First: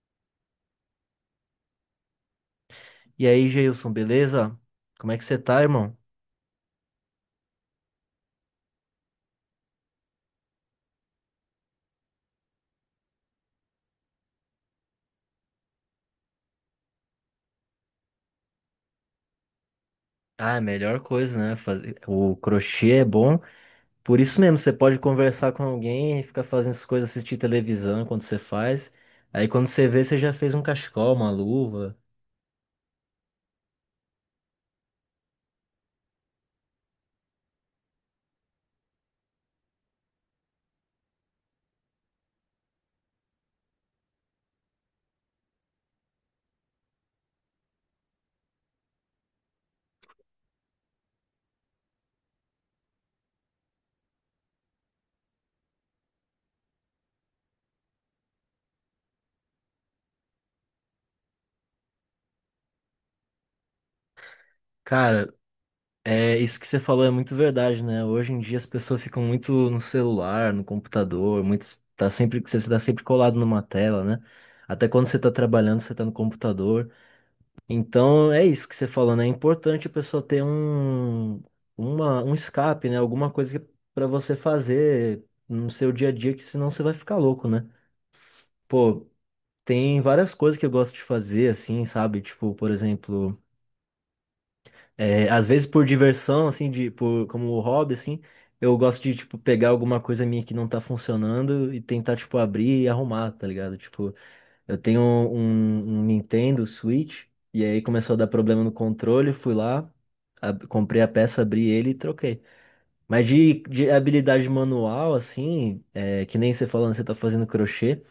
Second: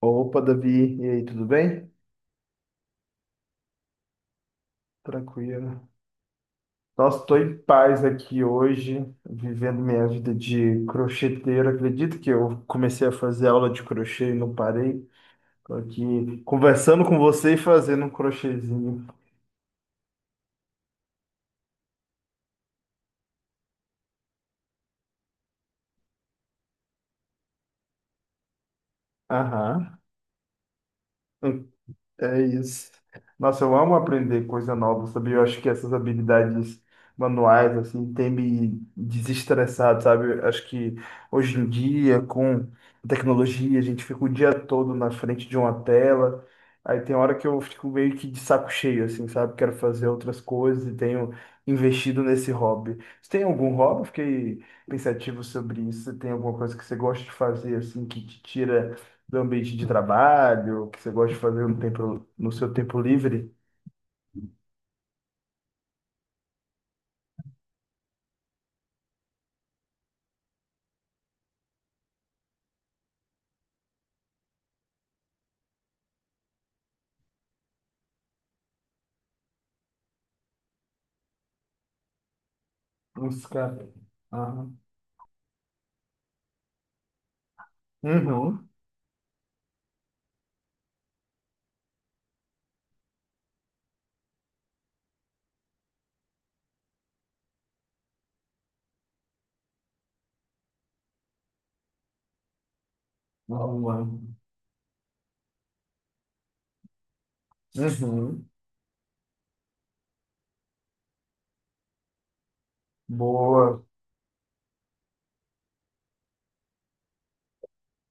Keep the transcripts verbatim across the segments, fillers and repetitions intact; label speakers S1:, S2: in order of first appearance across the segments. S1: Opa, Davi, e aí, tudo bem?
S2: E aí, Geilson, beleza? Como é que você tá,
S1: Tranquilo.
S2: irmão?
S1: Nossa, estou em paz aqui hoje, vivendo minha vida de crocheteiro. Acredito que eu comecei a fazer aula de crochê e não parei. Estou aqui conversando com você e fazendo um crochêzinho.
S2: Ah, a melhor coisa, né? Fazer... O crochê é bom. Por isso mesmo, você pode conversar com alguém, ficar fazendo essas coisas, assistir televisão enquanto você faz. Aí quando você
S1: Aham.
S2: vê, você já fez um cachecol, uma luva.
S1: É isso. Nossa, eu amo aprender coisa nova, sabe? Eu acho que essas habilidades manuais, assim, têm me desestressado, sabe? Eu Acho que hoje em dia, com a tecnologia, a gente fica o dia todo na frente de uma tela. Aí tem hora que eu fico meio que de saco cheio, assim, sabe? Quero fazer outras coisas e tenho investido nesse hobby. Você tem algum hobby? Fiquei pensativo sobre isso. Você tem alguma coisa que você gosta de fazer, assim, que te tira do ambiente de trabalho, que você gosta de fazer no tempo, no seu tempo livre?
S2: Cara, é isso que você falou é muito verdade, né? Hoje em dia as pessoas ficam muito no celular, no computador, muito tá sempre você está sempre colado numa tela, né? Até quando você tá trabalhando, você tá no computador. Então é isso que você falou, né? É importante a pessoa ter um, uma, um escape, né? Alguma
S1: Nossa,
S2: coisa que,
S1: cara.
S2: pra você
S1: Ah.
S2: fazer no seu dia a dia, que senão você vai ficar louco, né?
S1: Uhum.
S2: Pô, tem várias coisas que eu gosto de fazer, assim, sabe? Tipo, por exemplo, é, às vezes por diversão, assim, de, por, como hobby, assim, eu gosto de, tipo, pegar alguma coisa minha que não tá funcionando e tentar, tipo, abrir e arrumar, tá ligado? Tipo,
S1: Uhum.
S2: eu tenho um, um Nintendo Switch e aí começou a dar
S1: Uhum.
S2: problema no controle, fui lá, ab- comprei a peça, abri ele e troquei. Mas de,
S1: Boa.
S2: de habilidade manual, assim, é, que nem você falando, você tá fazendo crochê,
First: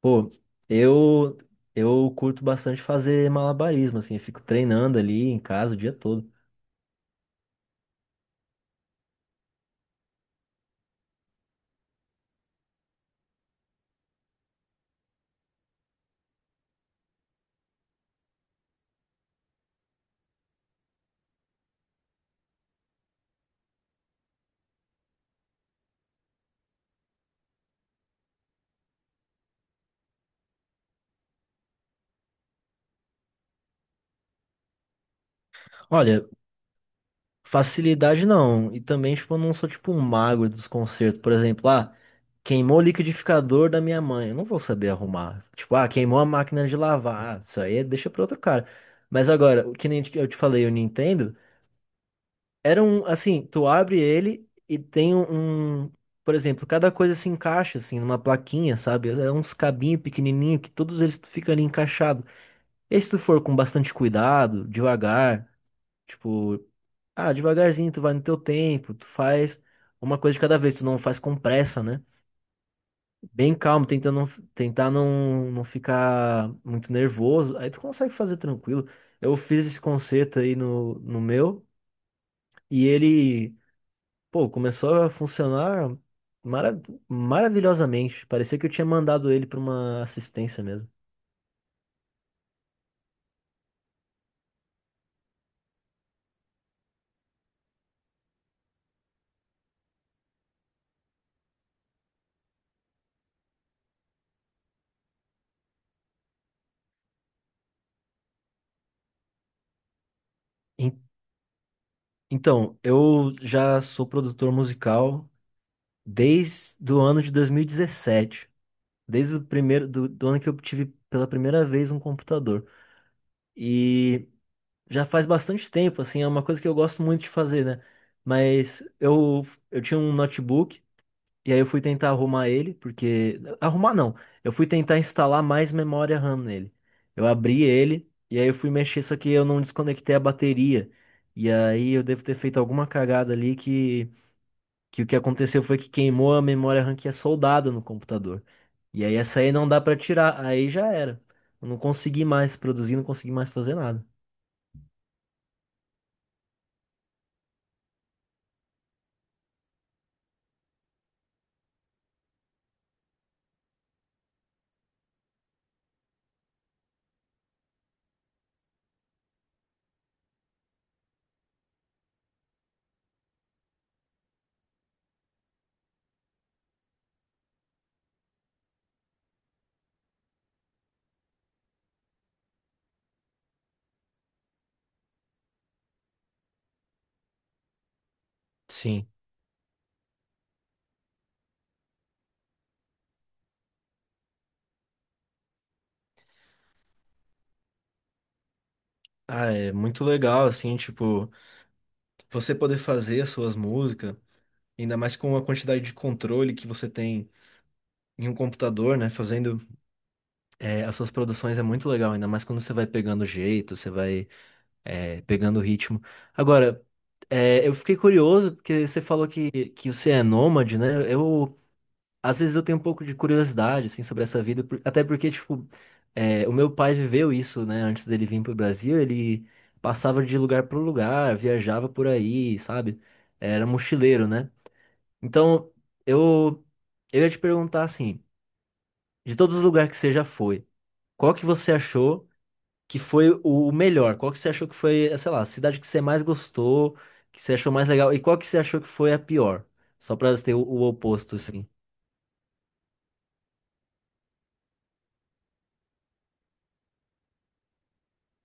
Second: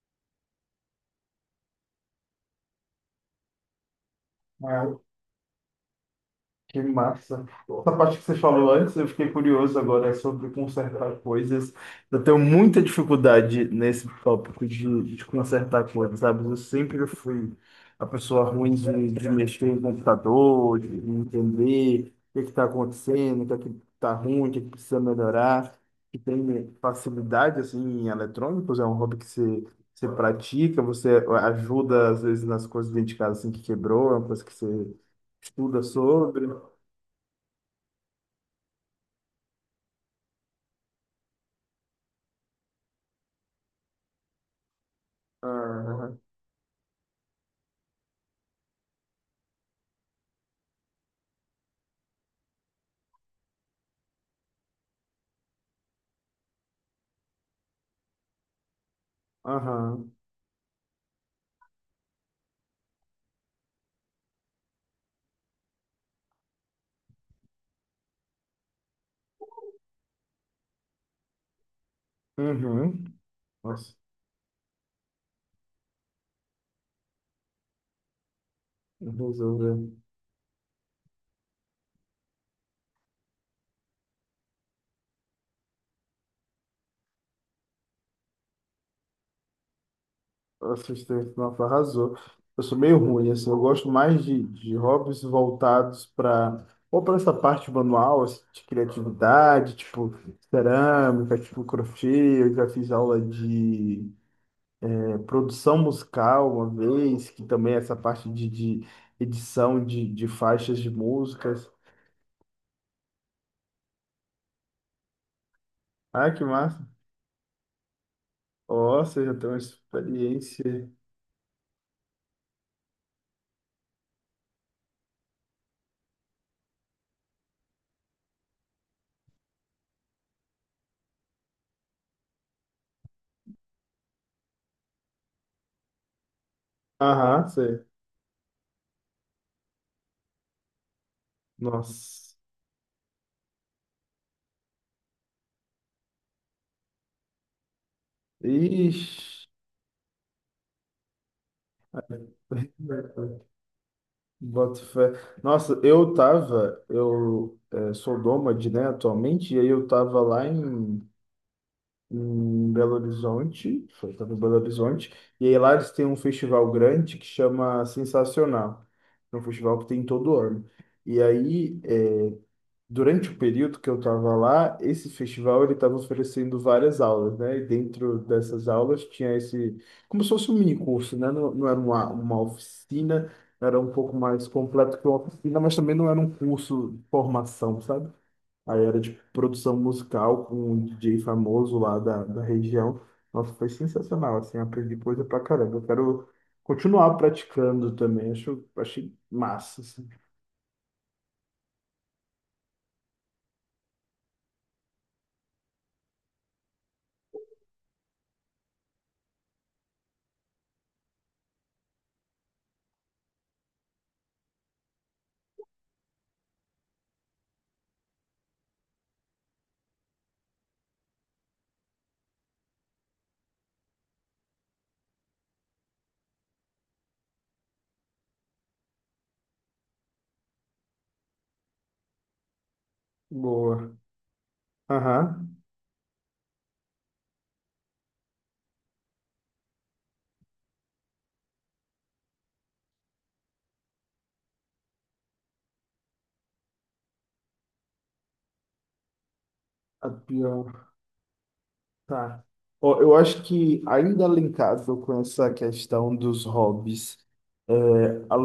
S2: pô, eu eu curto bastante fazer malabarismo, assim, eu fico treinando ali em casa o dia todo.
S1: Que massa. Essa parte que você falou antes, eu fiquei curioso agora sobre consertar coisas. Eu tenho muita dificuldade nesse tópico de, de consertar coisas, sabe? Eu sempre fui a pessoa ruim de, de mexer no computador, de entender o que está acontecendo, o que está ruim, o que é que precisa melhorar. E tem facilidade, assim, em eletrônicos, é um hobby que você, você pratica, você ajuda, às vezes, nas coisas dentro de casa, assim, que quebrou, é uma coisa que você estuda
S2: Olha,
S1: sobre.
S2: facilidade não. E também, tipo, eu não sou tipo um mago dos consertos. Por exemplo, ah, queimou o liquidificador da minha mãe. Eu não vou saber arrumar.
S1: Ah.
S2: Tipo, ah, queimou
S1: Aham.
S2: a máquina de lavar. Ah, isso aí é- deixa pra outro cara. Mas agora, o que nem eu te falei, o Nintendo, era um, assim, tu abre ele e tem um, um- por exemplo, cada coisa se encaixa, assim, numa plaquinha, sabe? É uns cabinhos
S1: Aham.
S2: pequenininho que todos eles ficam ali encaixados. E se tu for com bastante cuidado, devagar. Tipo, ah, devagarzinho, tu vai no teu tempo, tu faz uma coisa de cada vez, tu não faz com pressa, né?
S1: Uhum.
S2: Bem calmo,
S1: Nossa,
S2: tentando não, tentar não, não ficar muito nervoso. Aí tu consegue fazer tranquilo. Eu fiz esse
S1: resolveu.
S2: concerto aí no, no meu e ele, pô, começou a funcionar mara maravilhosamente. Parecia que eu tinha mandado ele pra uma assistência mesmo.
S1: Assistente, nossa, arrasou. Eu sou meio ruim, assim, eu gosto mais de, de hobbies voltados para ou para essa parte manual, assim, de criatividade, tipo cerâmica, tipo crochê, eu já fiz aula de é, produção musical uma vez, que também é essa parte de, de edição de, de faixas de
S2: En-
S1: músicas.
S2: Então, eu já sou produtor musical
S1: Ah, que massa!
S2: desde o ano de dois mil e dezessete.
S1: Nossa, eu já
S2: Desde o
S1: tenho uma
S2: primeiro do, do ano que eu tive
S1: experiência.
S2: pela primeira vez um computador. E já faz bastante tempo, assim, é uma coisa que eu gosto muito de fazer, né? Mas eu, eu tinha um notebook e aí eu fui tentar arrumar ele, porque. Arrumar não. Eu fui tentar instalar mais memória RAM nele. Eu
S1: Aham,
S2: abri
S1: sei.
S2: ele e aí eu fui mexer, só que eu não desconectei a bateria. E aí eu devo ter
S1: Nossa.
S2: feito alguma cagada ali que que o que aconteceu foi que queimou a memória RAM que é soldada no computador. E aí
S1: Ixi.
S2: essa aí não dá pra tirar, aí já era. Eu não consegui mais produzir, não consegui mais fazer nada.
S1: Boto fé. Nossa, eu tava, eu eh, sou nômade, né, atualmente, e aí eu tava lá em, em Belo Horizonte, foi, tava em Belo Horizonte, e aí lá eles têm um festival grande que chama Sensacional, é um festival que tem todo ano. E aí, é, durante o período que eu estava lá, esse festival ele estava oferecendo várias aulas, né? E dentro dessas aulas tinha esse, como se fosse um mini curso, né? Não, não era uma, uma oficina, era um pouco mais completo que uma oficina, mas também não era um curso de formação, sabe? Aí era
S2: Sim.
S1: de produção musical com um D J famoso lá da, da região. Nossa, foi sensacional, assim, aprendi coisa pra caramba. Eu quero continuar praticando também, acho, achei
S2: Ah, é
S1: massa,
S2: muito
S1: assim.
S2: legal, assim, tipo, você poder fazer as suas músicas, ainda mais com a quantidade de controle que você tem em um computador, né? Fazendo eh, as suas produções é muito legal, ainda mais quando você vai pegando o jeito, você vai eh, pegando o ritmo. Agora, eh, eu fiquei curioso, porque você falou que, que você é nômade, né? Eu às vezes eu tenho um pouco de curiosidade, assim, sobre essa vida, por- até porque, tipo, é, o meu pai viveu isso, né, antes dele vir pro Brasil, ele passava de lugar pro lugar, viajava por aí, sabe? Era
S1: Boa.
S2: mochileiro, né?
S1: Aham.
S2: Então, eu, eu ia te perguntar, assim, de todos os lugares que você já foi, qual que você achou que foi o melhor? Qual que você achou que foi, eh, sei lá, a cidade que você mais gostou, que você achou mais legal, e qual que você achou que foi a pior?
S1: A
S2: Só pra ter o, o
S1: pior.
S2: oposto, assim.
S1: Tá. Ó, eu acho que ainda linkado com essa questão dos hobbies, é, a,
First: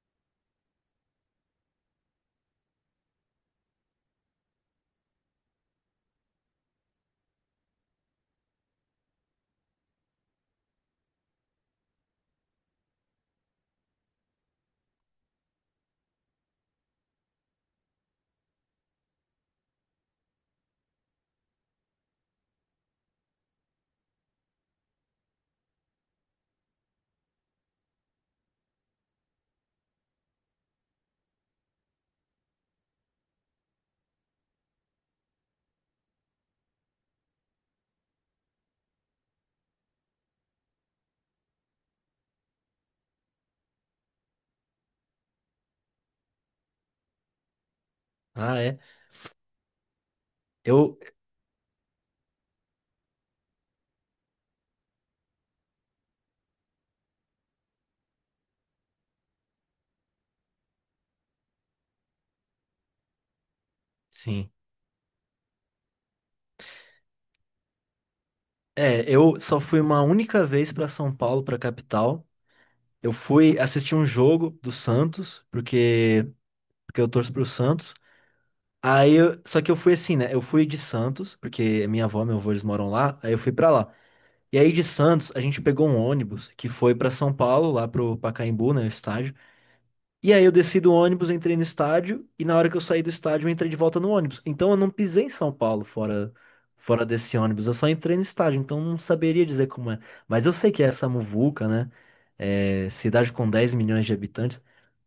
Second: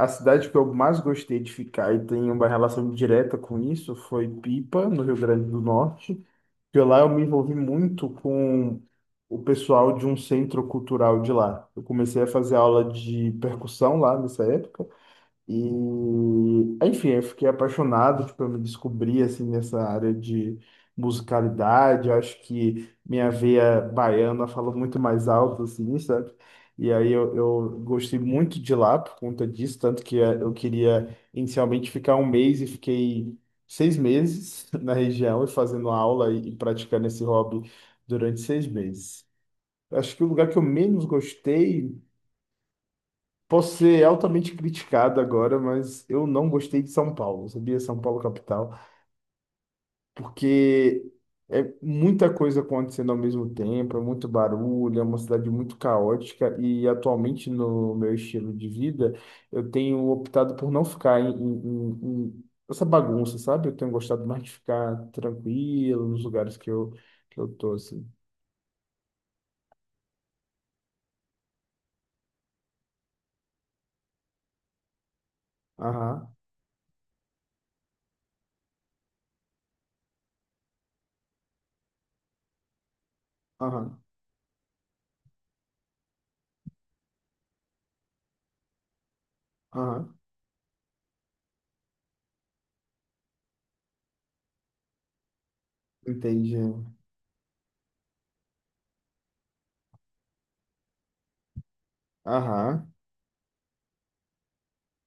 S1: a, a cidade que eu mais gostei de ficar e tem uma relação direta com isso foi Pipa, no Rio Grande do Norte, que lá eu me envolvi muito com o pessoal de um centro cultural de lá. Eu comecei a fazer aula de percussão lá nessa época. E, enfim, eu fiquei apaixonado, tipo, eu me descobri, assim, nessa área de musicalidade. Eu acho que minha veia baiana fala muito mais alto, assim, sabe? E aí eu, eu gostei muito de lá por conta disso, tanto que eh, eu queria inicialmente ficar um mês e fiquei seis meses na região e fazendo aula e, e praticando esse hobby durante seis meses. Acho que o lugar que eu menos gostei. Posso ser altamente criticado agora, mas eu não gostei de São Paulo, sabia? São Paulo
S2: Ah,
S1: capital,
S2: é? Eu,
S1: porque é muita coisa acontecendo ao mesmo tempo, é muito barulho, é uma cidade muito caótica e atualmente no meu estilo de vida eu tenho optado por não ficar em, em- em- em essa bagunça, sabe? Eu tenho gostado mais de
S2: sim.
S1: ficar tranquilo nos lugares que eu que eu tô assim.
S2: É, eu só fui uma única vez para São Paulo, para capital. Eu fui assistir um jogo do Santos, porque
S1: Aham,
S2: porque eu torço pro Santos. Aí, eu- só que eu fui assim, né? Eu fui de Santos, porque minha avó, meu avô, eles moram lá. Aí eu fui para lá.
S1: aham,
S2: E aí de Santos, a gente pegou um ônibus que foi para São Paulo, lá pro Pacaembu, né, o estádio.
S1: aham,
S2: E aí eu desci do ônibus, entrei no estádio, e na hora que eu saí do estádio, eu entrei de volta no ônibus. Então eu não pisei em São Paulo fora,
S1: entendi.
S2: fora desse ônibus, eu só entrei no estádio, então não saberia dizer como é. Mas eu sei que é essa muvuca, né? É,
S1: Aham.
S2: cidade com dez milhões de habitantes.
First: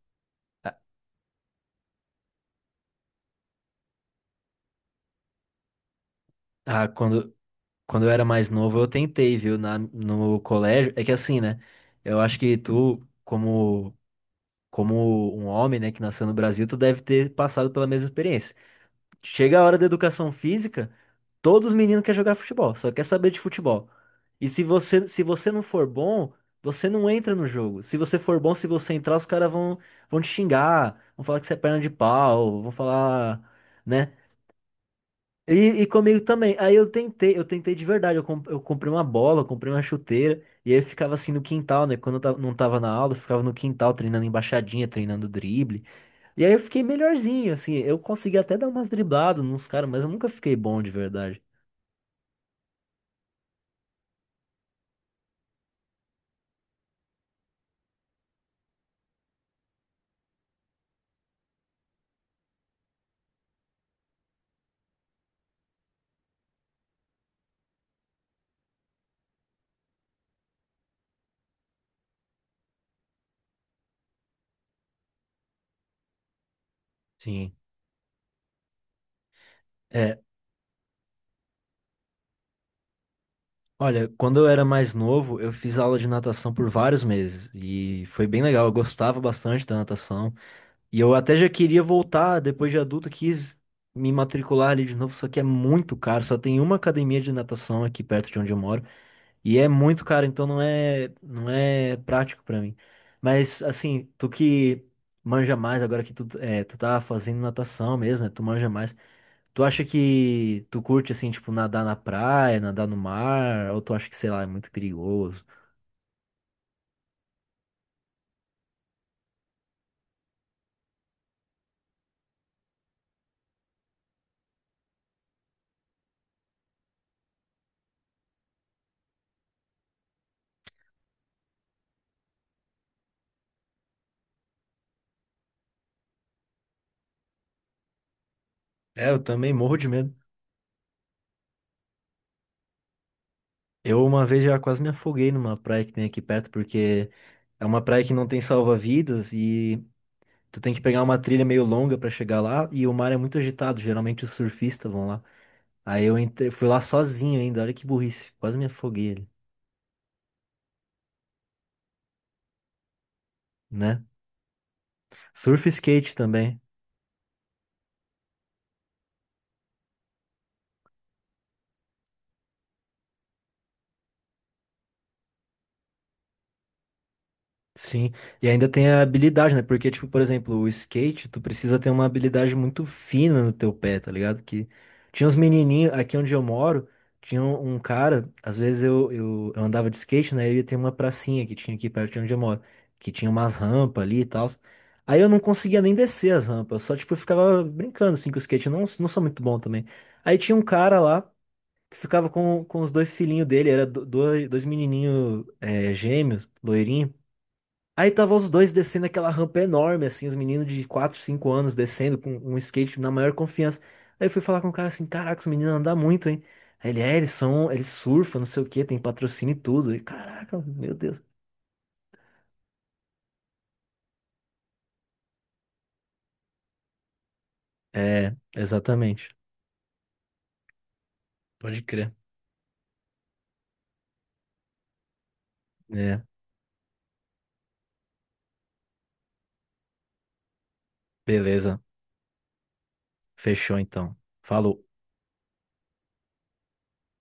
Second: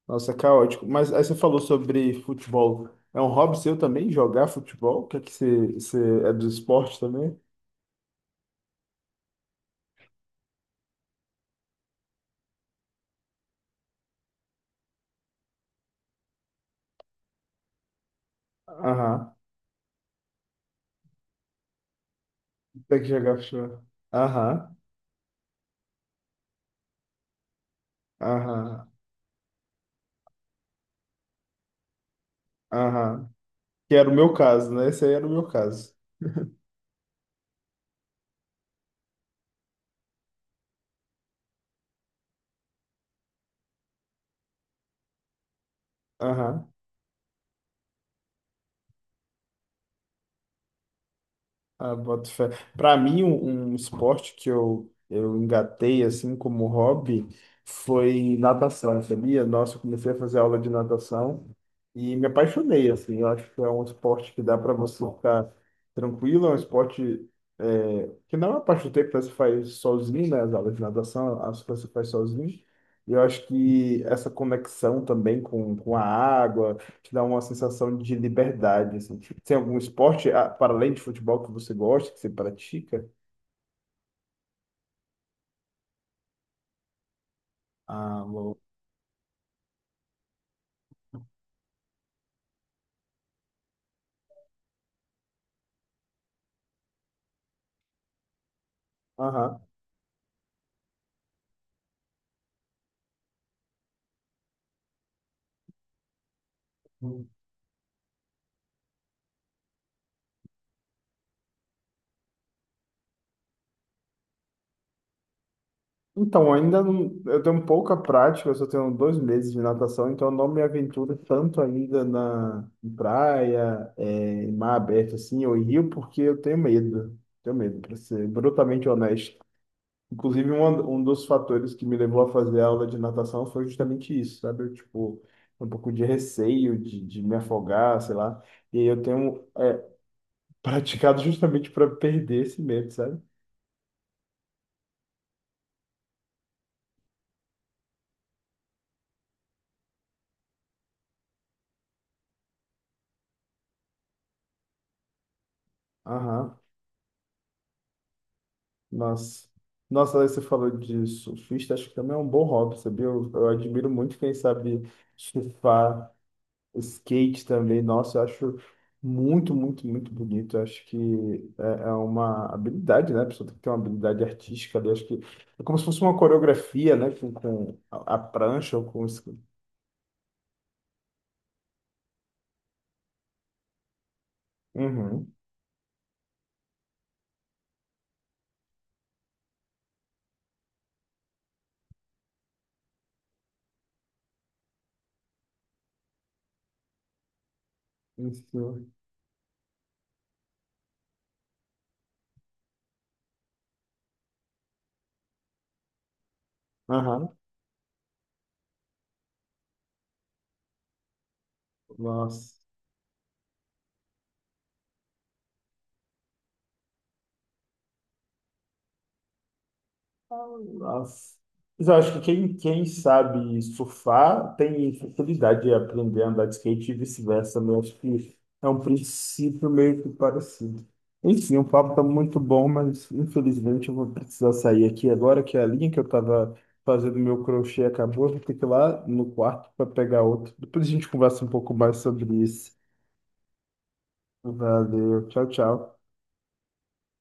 S1: Nossa, é
S2: Ah,
S1: caótico. Mas aí você falou sobre futebol. É um hobby seu também jogar futebol? Quer que você, você é do
S2: ah,
S1: esporte
S2: quando,
S1: também?
S2: quando eu era mais novo, eu tentei, viu, na, no colégio. É que assim, né? Eu acho que tu, como, como um homem, né, que nasceu no Brasil, tu deve ter passado pela mesma experiência.
S1: Aham.
S2: Chega a hora da educação física. Todos os meninos querem jogar futebol, só
S1: Tem
S2: quer
S1: que
S2: saber
S1: jogar
S2: de
S1: futebol.
S2: futebol. E se
S1: Aham.
S2: você, se você não for bom, você não entra no jogo. Se você for bom, se
S1: Aham.
S2: você entrar, os caras vão, vão te xingar, vão falar que você é perna de pau, vão
S1: Aham.
S2: falar,
S1: Que era
S2: né?
S1: o meu caso, né? Esse aí era o meu
S2: E, e
S1: caso.
S2: comigo também. Aí eu tentei, eu tentei de verdade. Eu, com- eu comprei uma bola, eu comprei uma chuteira, e aí eu ficava assim no quintal, né? Quando eu ta- não tava na aula, eu ficava no quintal treinando embaixadinha, treinando drible. E aí eu
S1: Aham.
S2: fiquei melhorzinho, assim. Eu consegui até dar umas dribladas nos caras, mas eu nunca fiquei bom de verdade.
S1: Ah, boto fé. Para mim, um, um esporte que eu, eu engatei assim como hobby foi natação, sabia? Nossa, eu comecei a fazer aula de natação e me apaixonei, assim. Eu acho que é um esporte que dá para você ficar tranquilo, é um esporte é, que não é uma parte do tempo que você faz sozinho, né? As aulas de natação, as que você faz sozinho. E eu acho que essa conexão também com, com a água, te dá uma
S2: Sim.
S1: sensação de liberdade, assim. Tem algum
S2: É,
S1: esporte, ah, para além de futebol, que você gosta, que você pratica?
S2: olha, quando eu era mais novo, eu fiz aula de natação por vários meses e
S1: Ah,
S2: foi bem
S1: bom.
S2: legal. Eu gostava bastante da natação e eu até já queria voltar depois de adulto, quis me matricular ali de novo, só que é muito caro. Só tem uma academia de natação aqui perto de onde eu moro e
S1: Aham.
S2: é muito caro, então não é não é prático pra mim. Mas assim, tu que manja mais agora que tu é, tu tá fazendo natação mesmo, né? Tu manja mais. Tu acha que tu curte assim, tipo, nadar na praia, nadar no mar, ou tu acha que, sei lá, é muito perigoso?
S1: Então, ainda não, eu tenho pouca prática, eu só tenho dois meses de natação, então eu não me aventuro tanto ainda na em praia, é, em mar aberto, assim, ou em rio, porque eu tenho medo. Tenho medo, para ser brutalmente honesto. Inclusive, um, um dos fatores que me levou a fazer aula de natação foi justamente isso, sabe? Eu, tipo, um pouco de receio de, de me afogar, sei lá. E aí eu
S2: É, eu
S1: tenho
S2: também morro de medo.
S1: praticado justamente para perder esse medo, sabe?
S2: Eu uma vez já quase me afoguei numa praia que tem aqui perto, porque é uma praia que não tem salva-vidas e tu tem que pegar uma trilha meio longa pra chegar lá e o mar é muito agitado, geralmente os surfistas vão lá. Aí eu entrei,
S1: Aham.
S2: fui lá sozinho ainda, olha que burrice, quase me afoguei ali,
S1: Nossa. Nossa, aí você falou de surfista, acho que também é um bom hobby, sabia? Eu, eu admiro
S2: né?
S1: muito quem sabe
S2: Surf e
S1: surfar.
S2: skate também.
S1: O skate também, nossa, eu acho muito, muito, muito bonito. Eu acho que é, é uma habilidade, né? A pessoa tem que ter uma habilidade artística ali. Eu Acho que é como se fosse uma coreografia, né? Com, com
S2: Sim,
S1: a a
S2: e ainda
S1: prancha ou
S2: tem a
S1: com o sk-
S2: habilidade, né? Porque, tipo, por exemplo, o skate, tu precisa ter uma habilidade muito fina no teu pé, tá ligado? Que tinha
S1: Uhum.
S2: uns menininhos, aqui onde eu moro, tinha um um cara, às vezes eu, eu, eu andava de skate, né? E ia ter uma pracinha que tinha aqui perto de onde eu moro, que tinha umas rampas ali e tal. Aí eu não conseguia nem descer as rampas, só, tipo, eu ficava brincando, assim, com o skate, eu não,
S1: Isso.
S2: não sou muito bom também. Aí tinha um cara lá, que ficava com, com os dois filhinhos dele, era do- dois, dois menininhos, é, gêmeos, loirinhos.
S1: Aham.
S2: Aí tava os dois descendo aquela rampa enorme, assim, os meninos de quatro, cinco anos descendo com
S1: Nossa.
S2: um skate na maior confiança. Aí eu fui falar com o cara assim, caraca, os meninos andam muito, hein? Aí ele, é, eles são, eles surfam, não sei o quê, tem patrocínio e tudo. E caraca, meu Deus.
S1: Nossa. Mas eu acho que quem, quem sabe surfar tem facilidade de aprender a andar de skate e vice-versa, né? Eu acho
S2: É,
S1: que é um
S2: exatamente.
S1: princípio meio que parecido. Enfim, o
S2: Pode
S1: papo está
S2: crer.
S1: muito bom, mas infelizmente eu vou precisar sair aqui agora, que a linha que eu
S2: É,
S1: estava fazendo meu crochê acabou. Eu Vou ter que ir lá no quarto para pegar outro. Depois a gente conversa um pouco
S2: beleza.
S1: mais sobre isso.
S2: Fechou então. Falou.
S1: Valeu, tchau, tchau.